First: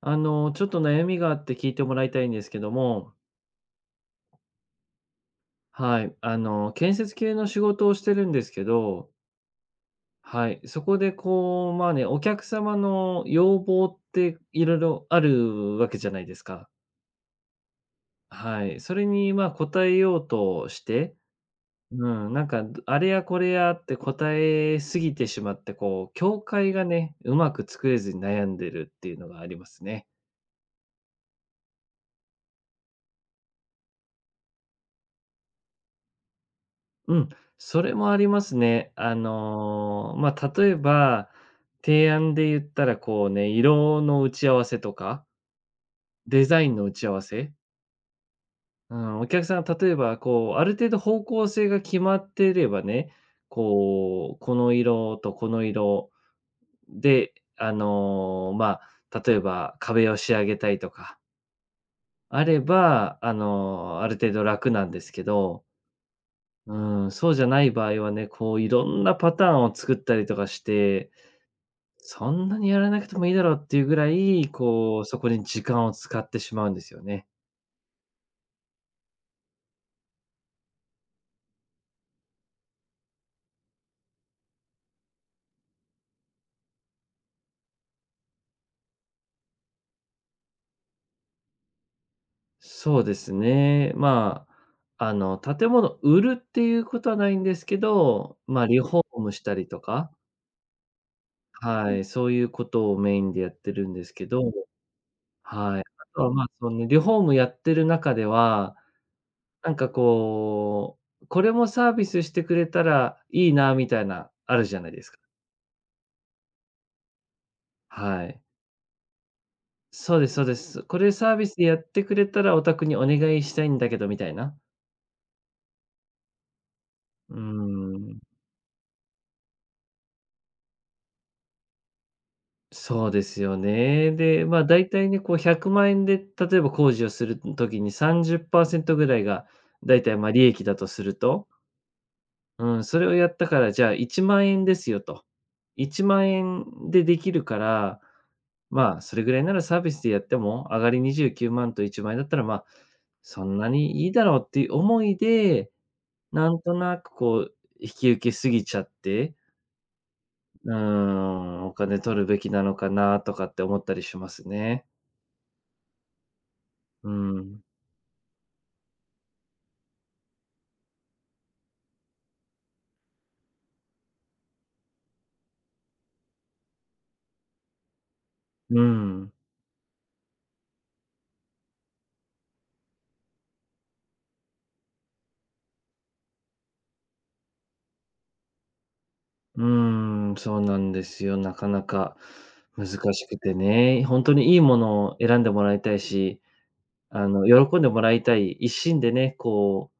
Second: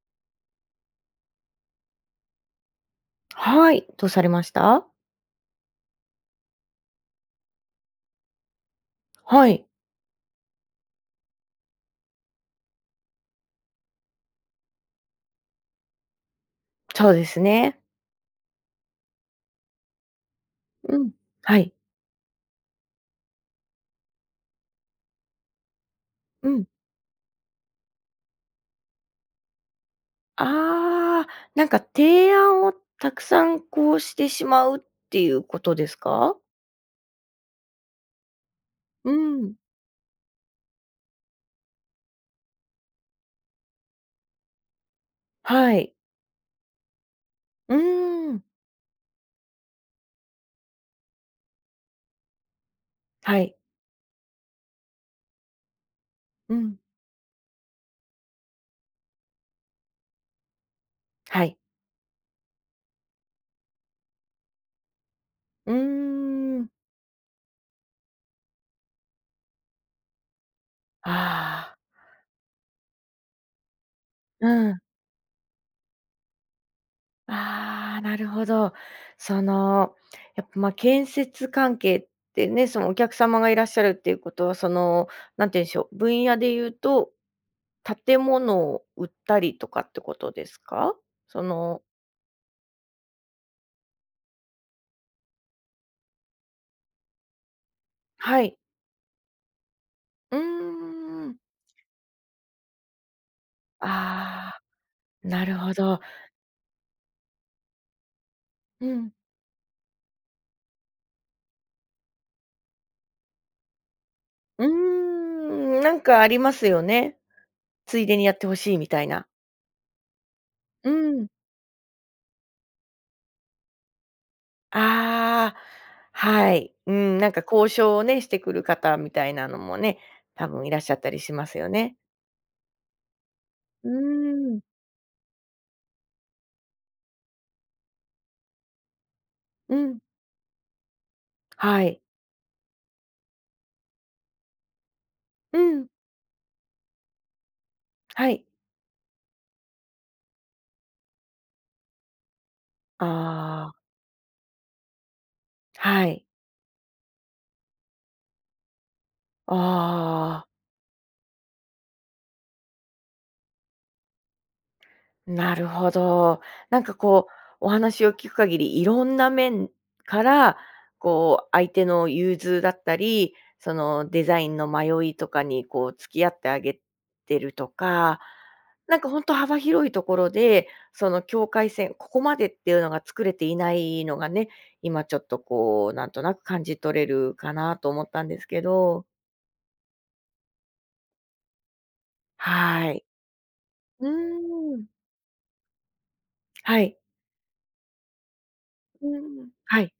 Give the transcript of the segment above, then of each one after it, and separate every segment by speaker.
Speaker 1: ちょっと悩みがあって聞いてもらいたいんですけども、
Speaker 2: はい、どうされました？
Speaker 1: はい、建設系の仕事をしてるんですけど、
Speaker 2: はい、
Speaker 1: はい、そこでこう、まあね、お客様の要望っていろいろあるわけじゃないですか。
Speaker 2: そうですね。
Speaker 1: はい、それにまあ答えようとし
Speaker 2: うん、
Speaker 1: て、
Speaker 2: はい、
Speaker 1: うん、なんか、あれやこれやって答えすぎてしまって、こう、境
Speaker 2: うん。
Speaker 1: 界がね、うまく作れずに悩んでるっていうのがありますね。
Speaker 2: ああ、なんか提案をたくさんこうしてしまうっていうことですか？
Speaker 1: うん、それもありますね。
Speaker 2: うん、
Speaker 1: まあ、例えば、提案で言ったら、こうね、色の打ち合わせとか、
Speaker 2: はい。
Speaker 1: デザインの打ち合わせ、
Speaker 2: うーん、
Speaker 1: うん、お客さん例えば、こう、ある程度方向性が決まっていればね、
Speaker 2: はい、
Speaker 1: こう、この色とこの色
Speaker 2: うん、
Speaker 1: で、まあ、例えば壁を仕上げたいとか、
Speaker 2: はい。
Speaker 1: あれば、ある程度楽なんですけど、
Speaker 2: うーん、
Speaker 1: うん、そうじゃない場合はね、こういろんなパターンを作ったりとかして、
Speaker 2: ああ、
Speaker 1: そんなにやらなくてもいいだろうっていうぐら
Speaker 2: う
Speaker 1: い、
Speaker 2: ん。
Speaker 1: こう、そこに時間を使ってしまうんですよね。
Speaker 2: ああ、なるほど。その、やっぱ、建設関係ってね、そのお客様がいらっしゃるっていうことは、その、なんて言うんでしょう、分野で言うと建物を売ったりとかってことですか？その
Speaker 1: そうですね。まあ、建物売るっていうことはないんですけど、
Speaker 2: はい。
Speaker 1: まあ、リフォームしたりとか、
Speaker 2: うーん。
Speaker 1: はい、そういうことをメインでやってるんですけど、
Speaker 2: ああ、なるほ
Speaker 1: はい。あ
Speaker 2: ど。
Speaker 1: とは、まあ、そのリフォームやってる中では、
Speaker 2: うん。
Speaker 1: なんかこう、これもサービスしてくれたらいいなみたいな、あ
Speaker 2: う
Speaker 1: る
Speaker 2: ー
Speaker 1: じゃないですか。
Speaker 2: ん、なんかありますよね。ついでに
Speaker 1: は
Speaker 2: やっ
Speaker 1: い。
Speaker 2: てほしいみたいな。
Speaker 1: そうですそうです。
Speaker 2: う
Speaker 1: これ
Speaker 2: ん。
Speaker 1: サービスでやってくれたらお宅にお願いしたいんだけどみたいな。
Speaker 2: ああ、はい。うん、なん
Speaker 1: うー
Speaker 2: か交渉をね、
Speaker 1: ん。
Speaker 2: してくる方みたいなのもね、多分いらっしゃったりしますよね。
Speaker 1: そうですよ
Speaker 2: うー
Speaker 1: ね。で、ま
Speaker 2: ん、
Speaker 1: あ、大体ね、こう100万円で例えば工事をする時に30％ぐらいが、
Speaker 2: う
Speaker 1: だ
Speaker 2: ん、
Speaker 1: いたい、ま、利益だとすると、
Speaker 2: はい。
Speaker 1: うん、それをやったから、じゃあ1万円ですよと。
Speaker 2: うん、
Speaker 1: 1万円でできるから、
Speaker 2: はい。
Speaker 1: まあ、それぐらいならサービスでやっても、上がり29万と1万円だったら、まあ、そんな
Speaker 2: ああ、
Speaker 1: にいいだろうっていう思いで、
Speaker 2: はい。
Speaker 1: なんとなくこう、引き受けすぎちゃって、
Speaker 2: ああ。
Speaker 1: うん、お金取るべきなのかなとかって思ったりしますね。
Speaker 2: なるほど。なんか
Speaker 1: う
Speaker 2: こう、
Speaker 1: ん。
Speaker 2: お話を聞く限り、いろんな面から、こう、相手の融通だったり、そのデザインの迷いとかにこう付き合ってあげてるとか、
Speaker 1: う
Speaker 2: なんか本
Speaker 1: ん。
Speaker 2: 当幅広いところで、その境界線、ここまでっていうのが作れていないのがね、今ちょっとこう、なんとなく感じ取れるかなと思ったんですけど。
Speaker 1: うん、そうなんですよ。なかなか難
Speaker 2: はい。
Speaker 1: しくてね。
Speaker 2: う
Speaker 1: 本当にいいも
Speaker 2: ーん。
Speaker 1: のを選んでもらいたいし、
Speaker 2: はい。
Speaker 1: 喜んでもらいたい一心
Speaker 2: う
Speaker 1: でね、
Speaker 2: ーん。は
Speaker 1: こ
Speaker 2: い。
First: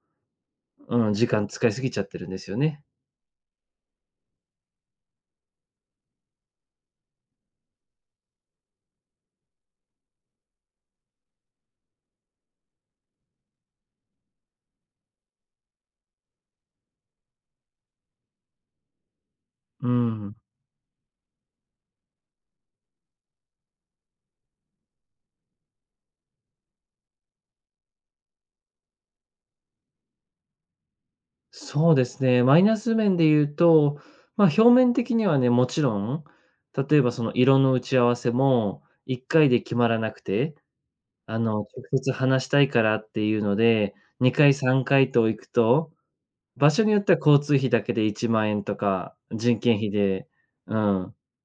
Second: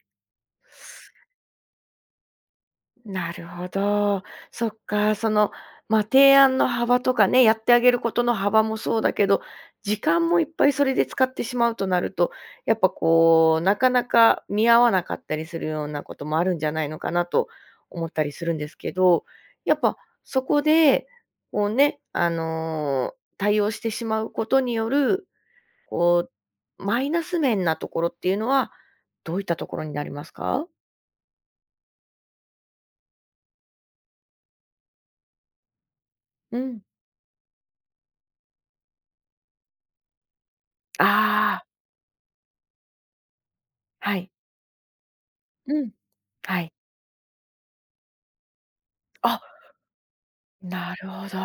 Speaker 1: う、うん、時間使いすぎちゃってるんですよね。
Speaker 2: なるほど。そっか、その、まあ、提案の幅とかね、やってあげることの幅もそうだけど、時間もいっぱいそれで使ってしまうとなると、やっぱこう、なかなか見合わなかったりするようなこともあるんじゃないのかなと思ったりするんですけど、やっ
Speaker 1: う
Speaker 2: ぱ
Speaker 1: ん。
Speaker 2: そこで、こうね、対応してしまうことによる、こう、マイナス面なところっていうのは、どういったところになりますか？
Speaker 1: そうですね、マイナス面で言うと、まあ、表面的にはね、もちろん、
Speaker 2: うん。
Speaker 1: 例えばその色の打ち合わせも1回で決まらなくて、
Speaker 2: ああ、
Speaker 1: 直接話したいからっていうので、
Speaker 2: はい。
Speaker 1: 2回3回と行く
Speaker 2: うん。
Speaker 1: と、
Speaker 2: は
Speaker 1: 場
Speaker 2: い。
Speaker 1: 所によっては交通費だけで1万円とか、
Speaker 2: あ、
Speaker 1: 人件費で、う
Speaker 2: なる
Speaker 1: ん、
Speaker 2: ほど。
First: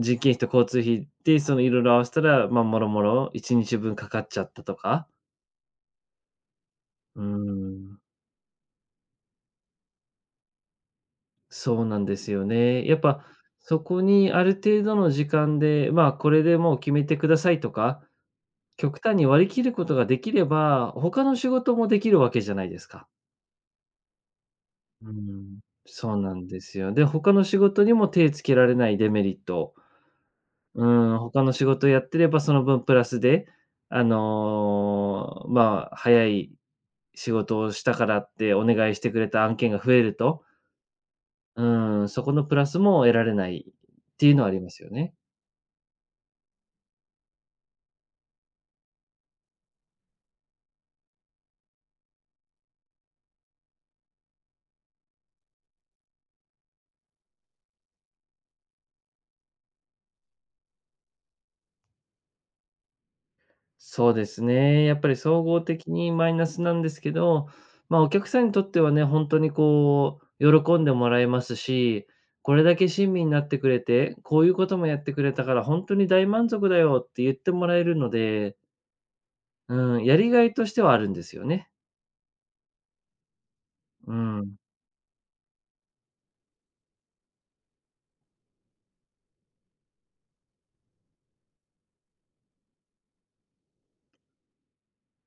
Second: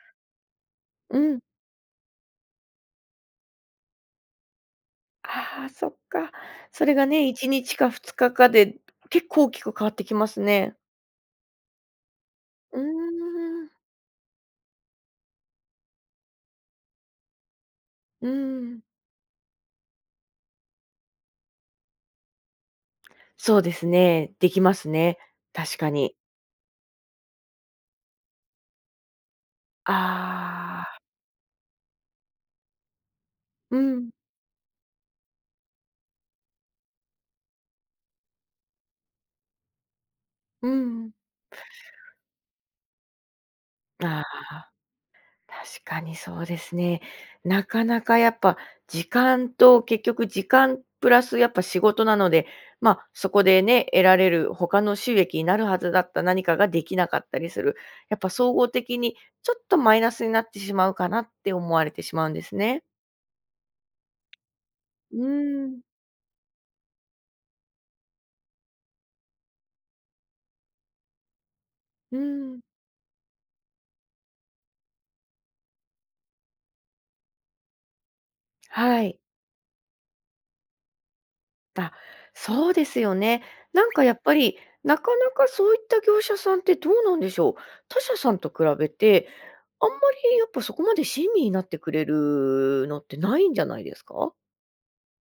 Speaker 1: 人件費と交通費
Speaker 2: うん。
Speaker 1: で、そのいろいろ合わせたら、まあ、もろもろ1日分かかっちゃったとか、
Speaker 2: ああ、そっか。それが
Speaker 1: うー
Speaker 2: ね、1日か
Speaker 1: ん、
Speaker 2: 2日かかで結構大きく変わってきますね。
Speaker 1: そうなんですよ
Speaker 2: うー
Speaker 1: ね。やっぱ、
Speaker 2: ん。
Speaker 1: そこにある程度の時間で、まあ、これでもう決めてくださいとか、
Speaker 2: うん。
Speaker 1: 極端に割り切ることができれば、他の仕事もできるわけじゃないですか。
Speaker 2: そうですね。できます
Speaker 1: う
Speaker 2: ね。
Speaker 1: ん、
Speaker 2: 確か
Speaker 1: そ
Speaker 2: に。
Speaker 1: うなんですよ。で、他の仕事にも手つけられないデメリット、
Speaker 2: あ
Speaker 1: う
Speaker 2: あ。
Speaker 1: ん、他の仕事やってればその分プラスで、
Speaker 2: うん。
Speaker 1: まあ、早い仕事をしたからってお願いしてくれた案件が増えると、
Speaker 2: うん。
Speaker 1: うーん、そこのプラスも得られないっ
Speaker 2: あ
Speaker 1: ていうの
Speaker 2: あ。
Speaker 1: はありますよね。
Speaker 2: 確かにそうですね。なかなかやっぱ時間と結局時間プラスやっぱ仕事なので、まあ、そこでね、得られる他の収益になるはずだった何かができなかったりする。やっぱ総合的にちょっとマイナスになってしまうかなって思われてしまうんですね。
Speaker 1: そうですね。やっぱ
Speaker 2: う
Speaker 1: り総合
Speaker 2: ーん、
Speaker 1: 的にマイナスなんですけど、まあ、お客さんにとってはね、本当にこう、喜んでもらえますし、
Speaker 2: うー
Speaker 1: こ
Speaker 2: ん、
Speaker 1: れだけ親身になってくれて、こういうこともやってくれたから本当に大満足だよって言ってもらえるので、
Speaker 2: はい。
Speaker 1: うん、やりがいとしてはあるんですよね。
Speaker 2: あ、そうですよね。なんかや
Speaker 1: う
Speaker 2: っぱ
Speaker 1: ん。
Speaker 2: り、なかなかそういった業者さんってどうなんでしょう。他社さんと比べて、あんまりやっぱそこまで親身になってくれるのってないんじゃないですか？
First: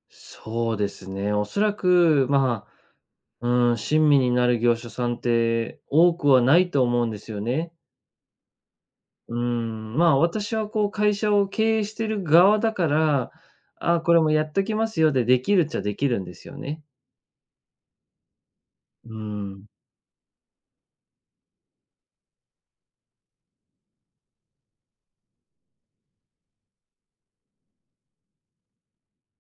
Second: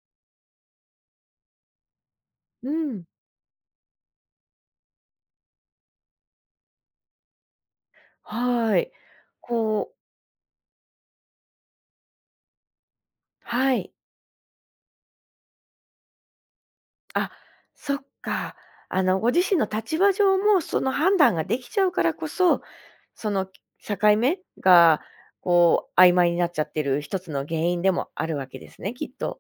Speaker 1: そうですね。おそらく、ま
Speaker 2: うん、
Speaker 1: あ、うん、親身になる業者さんって多くはないと思うんですよね。
Speaker 2: はい。
Speaker 1: う
Speaker 2: こう
Speaker 1: ん、まあ、私はこう会社を経営してる側だから、
Speaker 2: はい。
Speaker 1: あ、これもやっときますよで、できるっちゃできるんですよね。
Speaker 2: あ、そっか。あ
Speaker 1: う
Speaker 2: の、ご自身
Speaker 1: ん。
Speaker 2: の立場上もその判断ができちゃうからこそ、その境目がこう曖昧になっちゃってる一つの原因でもあるわけですね、きっと。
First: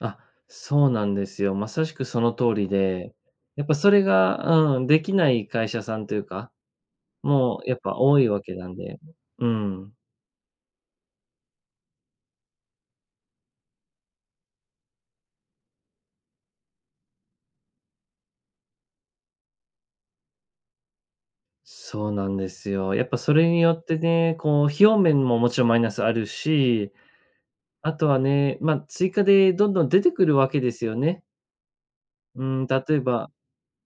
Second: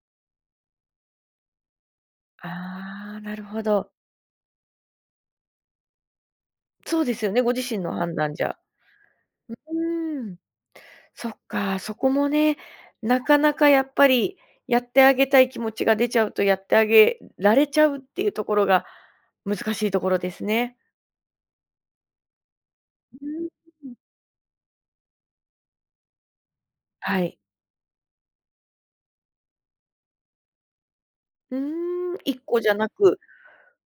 Speaker 1: あ、そうなんですよ。まさしくその通りで、
Speaker 2: ああ、なるほ
Speaker 1: やっぱそ
Speaker 2: ど。
Speaker 1: れが、うん、できない会社さんというか、
Speaker 2: そうですよね、ご
Speaker 1: もう
Speaker 2: 自
Speaker 1: やっ
Speaker 2: 身の
Speaker 1: ぱ
Speaker 2: 判
Speaker 1: 多い
Speaker 2: 断
Speaker 1: わ
Speaker 2: じ
Speaker 1: け
Speaker 2: ゃ。
Speaker 1: なんで。う
Speaker 2: う
Speaker 1: ん。
Speaker 2: ーん。そっか、そこもね、なかなかやっぱり、やってあげたい気持ちが出ちゃうと、やってあげられちゃうっていうところが難しいところですね。
Speaker 1: そうなんですよ。やっぱ
Speaker 2: う
Speaker 1: それによっ
Speaker 2: ーん。
Speaker 1: てね、こう費用面ももちろんマイナスあるし、
Speaker 2: はい。
Speaker 1: あとはね、まあ、追加でどんどん出てくるわけですよね。
Speaker 2: うーん、1
Speaker 1: う
Speaker 2: 個
Speaker 1: ん、
Speaker 2: じゃ
Speaker 1: 例
Speaker 2: な
Speaker 1: え
Speaker 2: く
Speaker 1: ば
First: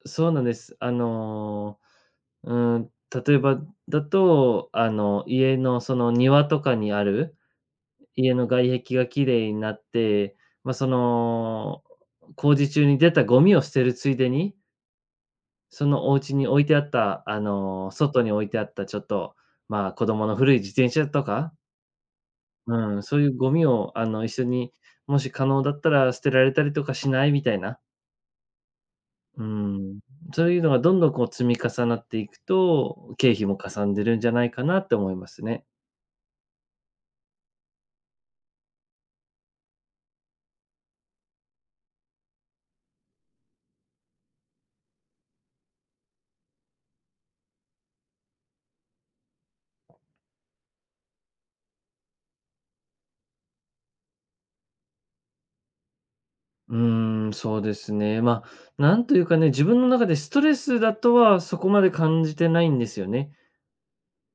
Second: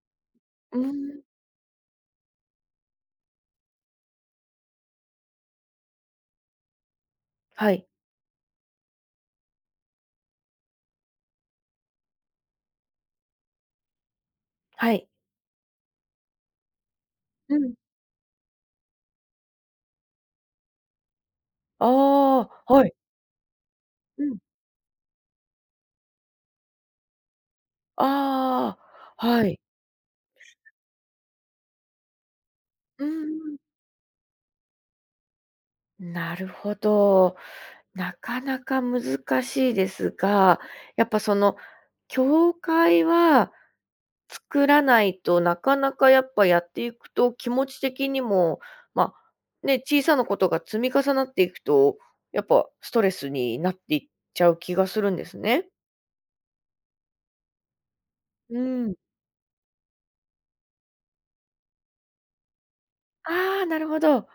Speaker 1: そうなんです。
Speaker 2: うーん、
Speaker 1: うん、例えばだと、家のその庭とかにある、
Speaker 2: はい、
Speaker 1: 家の外壁が綺麗になって、まあ、その、工事中に出たゴミを捨てるついでに、
Speaker 2: はい。
Speaker 1: そのお家に置いてあった、
Speaker 2: うん。
Speaker 1: 外に置いてあったちょっと、まあ、子供の古い自転車とか、
Speaker 2: ああ、はい。
Speaker 1: うん、そういうゴミを、
Speaker 2: う
Speaker 1: 一
Speaker 2: ん。
Speaker 1: 緒に、もし可能だったら捨てられたりとかしないみたいな。
Speaker 2: ああ、
Speaker 1: う
Speaker 2: はい。
Speaker 1: ん。そういうのがどんどんこう積み重なっていく
Speaker 2: う
Speaker 1: と、経費
Speaker 2: ん。
Speaker 1: もかさんでるんじゃないかなって思いますね。
Speaker 2: なるほど。なかなか難しいですが、やっぱその、教会は作らないと、なかなかやっぱやっていくと、気持ち的にも、まあ、ね、小さなことが積み重なっていくと、やっぱストレスになっていっちゃう気がするんですね。
Speaker 1: うーん、そうですね。ま
Speaker 2: う
Speaker 1: あ、
Speaker 2: ん。
Speaker 1: なんというかね、自分の中でストレスだとはそこまで感じてないんですよね。
Speaker 2: ああ、なるほど。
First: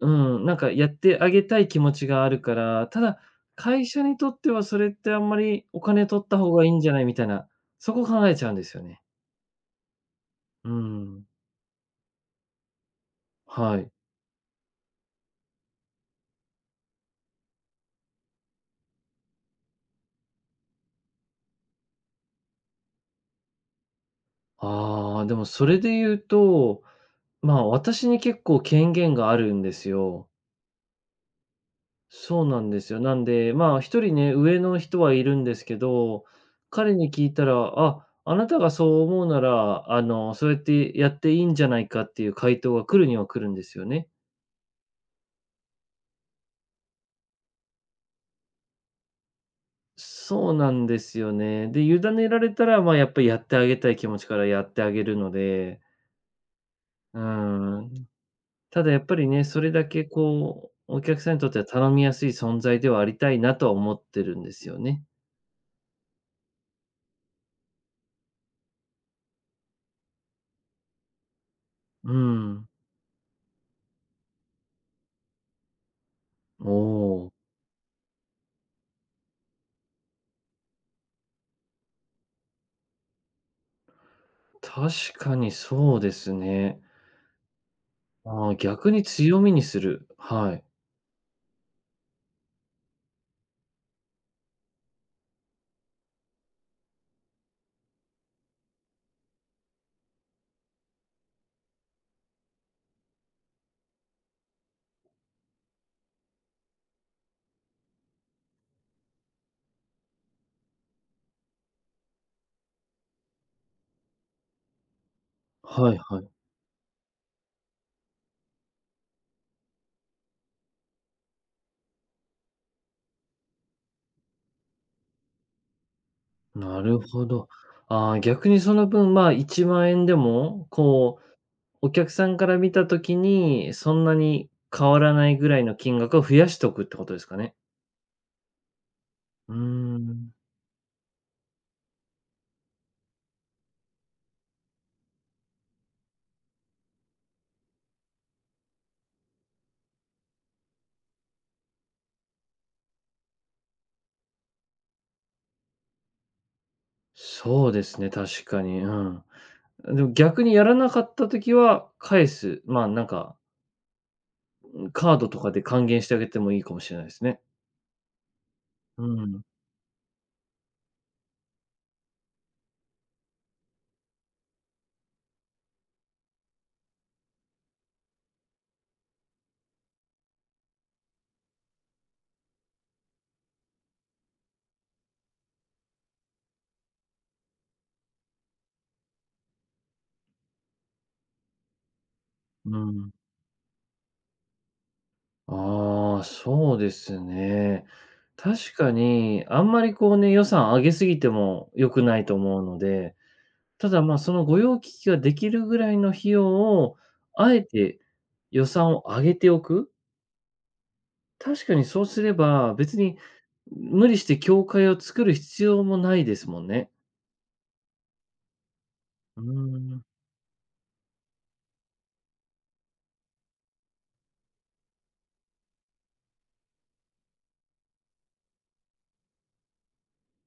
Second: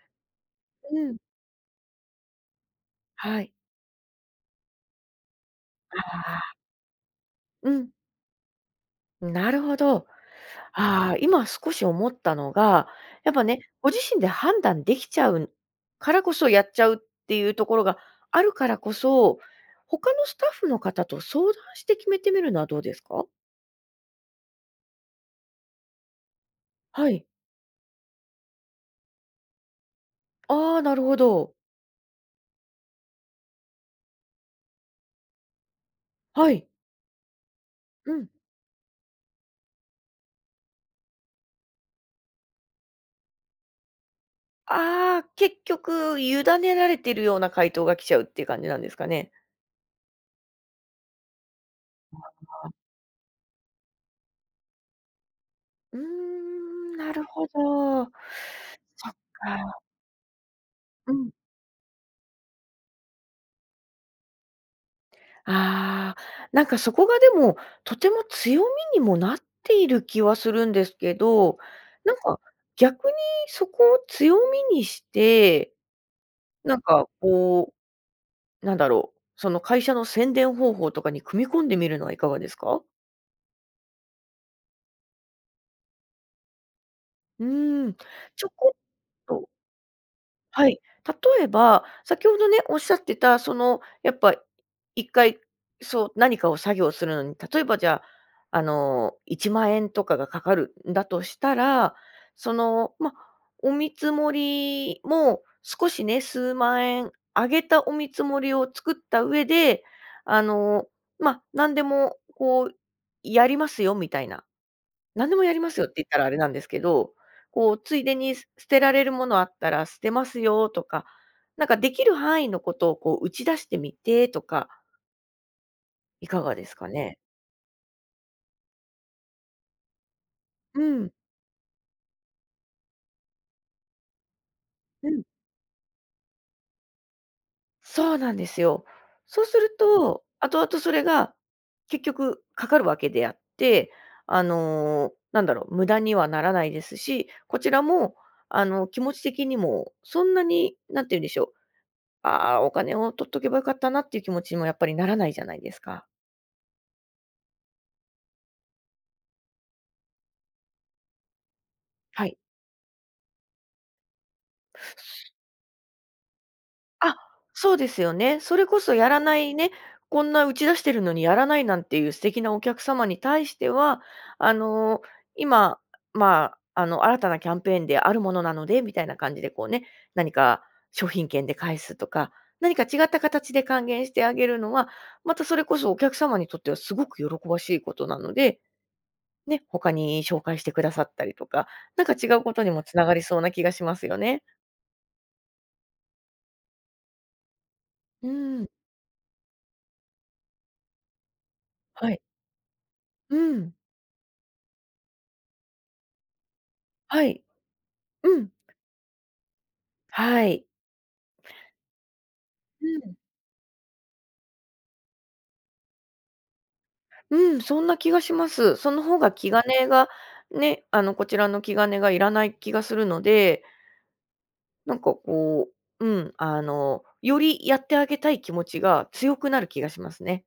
Speaker 1: うん、なんかやっ
Speaker 2: うん。
Speaker 1: てあげたい気持ちがあるから、ただ、
Speaker 2: はい。
Speaker 1: 会社にとってはそれってあんまりお金取っ
Speaker 2: あ
Speaker 1: た方
Speaker 2: あ、
Speaker 1: がいいんじゃないみたいな、
Speaker 2: うん、
Speaker 1: そこ考えちゃうんですよね。
Speaker 2: なるほど。
Speaker 1: う
Speaker 2: ああ、
Speaker 1: ん、
Speaker 2: 今少し思ったのが、やっぱね、
Speaker 1: は
Speaker 2: ご
Speaker 1: い。
Speaker 2: 自身で判断できちゃうからこそやっちゃうっていうところがあるからこそ、他のスタッフの方と相談して決めてみるのはどうですか？
Speaker 1: ああ、でもそれで言うと、
Speaker 2: はい。
Speaker 1: まあ、私に結構権限があるんですよ。
Speaker 2: ああ、なるほど。
Speaker 1: そうなんですよ。なんで、まあ、一人ね、上の人はいるんですけど、
Speaker 2: はい。
Speaker 1: 彼に聞いたら、あ、
Speaker 2: うん。
Speaker 1: あなたがそう思うなら、そうやってやっていいんじゃないかっていう回答が来るには来るんですよね。
Speaker 2: ああ、結局委ねられてるような回答が来ちゃうっていう感じなんですかね。
Speaker 1: そうなんですよね。で、委ねられたら、まあ、やっぱりやってあげたい気持ちからやってあげるので、
Speaker 2: うーん、な
Speaker 1: う
Speaker 2: るほど。
Speaker 1: ん。
Speaker 2: あ
Speaker 1: ただやっぱりね、それだけこう、お
Speaker 2: ーう
Speaker 1: 客
Speaker 2: ん。
Speaker 1: さんにとっては頼みやすい存在ではありたいなとは思ってるんですよね。
Speaker 2: ああ、なんかそこがでも、とても強みにもなっている気はするんですけど、な
Speaker 1: う
Speaker 2: んか
Speaker 1: ん。
Speaker 2: 逆にそこを強みにして、
Speaker 1: お
Speaker 2: なんか
Speaker 1: お、
Speaker 2: こう、なんだろう、その会社の宣伝方法とかに組み込んでみるのはいかがですか？
Speaker 1: 確かにそうですね。
Speaker 2: うーん、ちょ
Speaker 1: ああ、
Speaker 2: こ
Speaker 1: 逆に強
Speaker 2: と
Speaker 1: みにする。はい。
Speaker 2: はい。例えば、先ほどね、おっしゃってた、その、やっぱ一回、そう、何かを作業するのに、例えばじゃあ、1万円とかがかかるんだとしたら、その、ま、お見積もりも少しね、数万円上げたお見積もりを作った上で、あの、何でもこう、やりますよみたいな何でもやりますよって
Speaker 1: はい
Speaker 2: 言った
Speaker 1: は
Speaker 2: ら
Speaker 1: い。
Speaker 2: あれなんですけど、こうついでに捨てられるものあったら捨てますよとか、なんかできる範囲のことをこう打ち出してみてとか、いかがです
Speaker 1: な
Speaker 2: か
Speaker 1: る
Speaker 2: ね？
Speaker 1: ほど。ああ、逆にその分、まあ、1万円でも、
Speaker 2: うん、
Speaker 1: こう、お客さんから見た時に、そんなに変わ
Speaker 2: う
Speaker 1: ら
Speaker 2: ん。
Speaker 1: ないぐらいの金額を増やしておくってことですかね。
Speaker 2: そうなんですよ。そう
Speaker 1: う
Speaker 2: す
Speaker 1: ー
Speaker 2: ると、
Speaker 1: ん。
Speaker 2: 後々それが結局かかるわけであって、あの、なんだろう、無駄にはならないですし、こちらもあの、気持ち的にもそんなに、何て言うんでしょう、ああ、お金を取っとけばよかったなっていう気持ちにもやっぱりならないじゃないですか。
Speaker 1: そうですね、確かに。うん。でも逆にやらなかった時は
Speaker 2: は
Speaker 1: 返
Speaker 2: い。
Speaker 1: す、まあ、なんか、カードとかで還元してあげてもいいかもしれないで
Speaker 2: あ、
Speaker 1: すね。
Speaker 2: そうですよね。それこそやら
Speaker 1: う
Speaker 2: な
Speaker 1: ん、
Speaker 2: いね、こんな打ち出してるのにやらないなんていう素敵なお客様に対しては、あの、今、まあ、あの、新たなキャンペーンであるものなのでみたいな感じでこうね、何か商品券で返すとか、何か違った形で還元してあげるのは、またそれこそお客様にとってはすごく喜ばしいことなので、ね、他に紹介してくださったりとか、なんか違うことに
Speaker 1: う
Speaker 2: もつな
Speaker 1: ん。
Speaker 2: がりそうな気がしますよね。
Speaker 1: ああ、そうですね。
Speaker 2: うん。
Speaker 1: 確かに、あんまりこうね、予算上げすぎても良く
Speaker 2: は
Speaker 1: な
Speaker 2: い。
Speaker 1: いと思うので、
Speaker 2: うん。
Speaker 1: ただ、まあ、その御用聞きができるぐらいの費用を、
Speaker 2: はい。
Speaker 1: あえて
Speaker 2: うん。
Speaker 1: 予算を上げておく。
Speaker 2: はい。
Speaker 1: 確かにそうすれば、
Speaker 2: う
Speaker 1: 別
Speaker 2: ん。
Speaker 1: に無理して教会を作る必要もないですもんね。
Speaker 2: うん、そんな気がします。その方が
Speaker 1: う
Speaker 2: 気兼
Speaker 1: ー
Speaker 2: ね
Speaker 1: ん。
Speaker 2: がね、あの、こちらの気兼ねがいらない気がするので、なんかこう、うん、あの、よりやってあげたい気持ちが強くなる気がしますね。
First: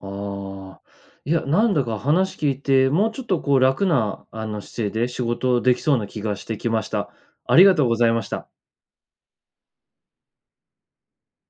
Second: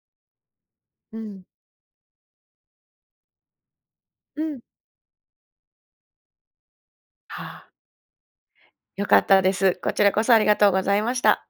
Speaker 1: ああ、
Speaker 2: う
Speaker 1: いや、
Speaker 2: ん。
Speaker 1: なんだか話聞いて、もうちょっとこう楽な、
Speaker 2: うん。
Speaker 1: 姿勢で仕事できそうな気がしてきました。
Speaker 2: は
Speaker 1: あり
Speaker 2: あ、
Speaker 1: がとうございました。
Speaker 2: 良かったです。こちらこそありがとうございました。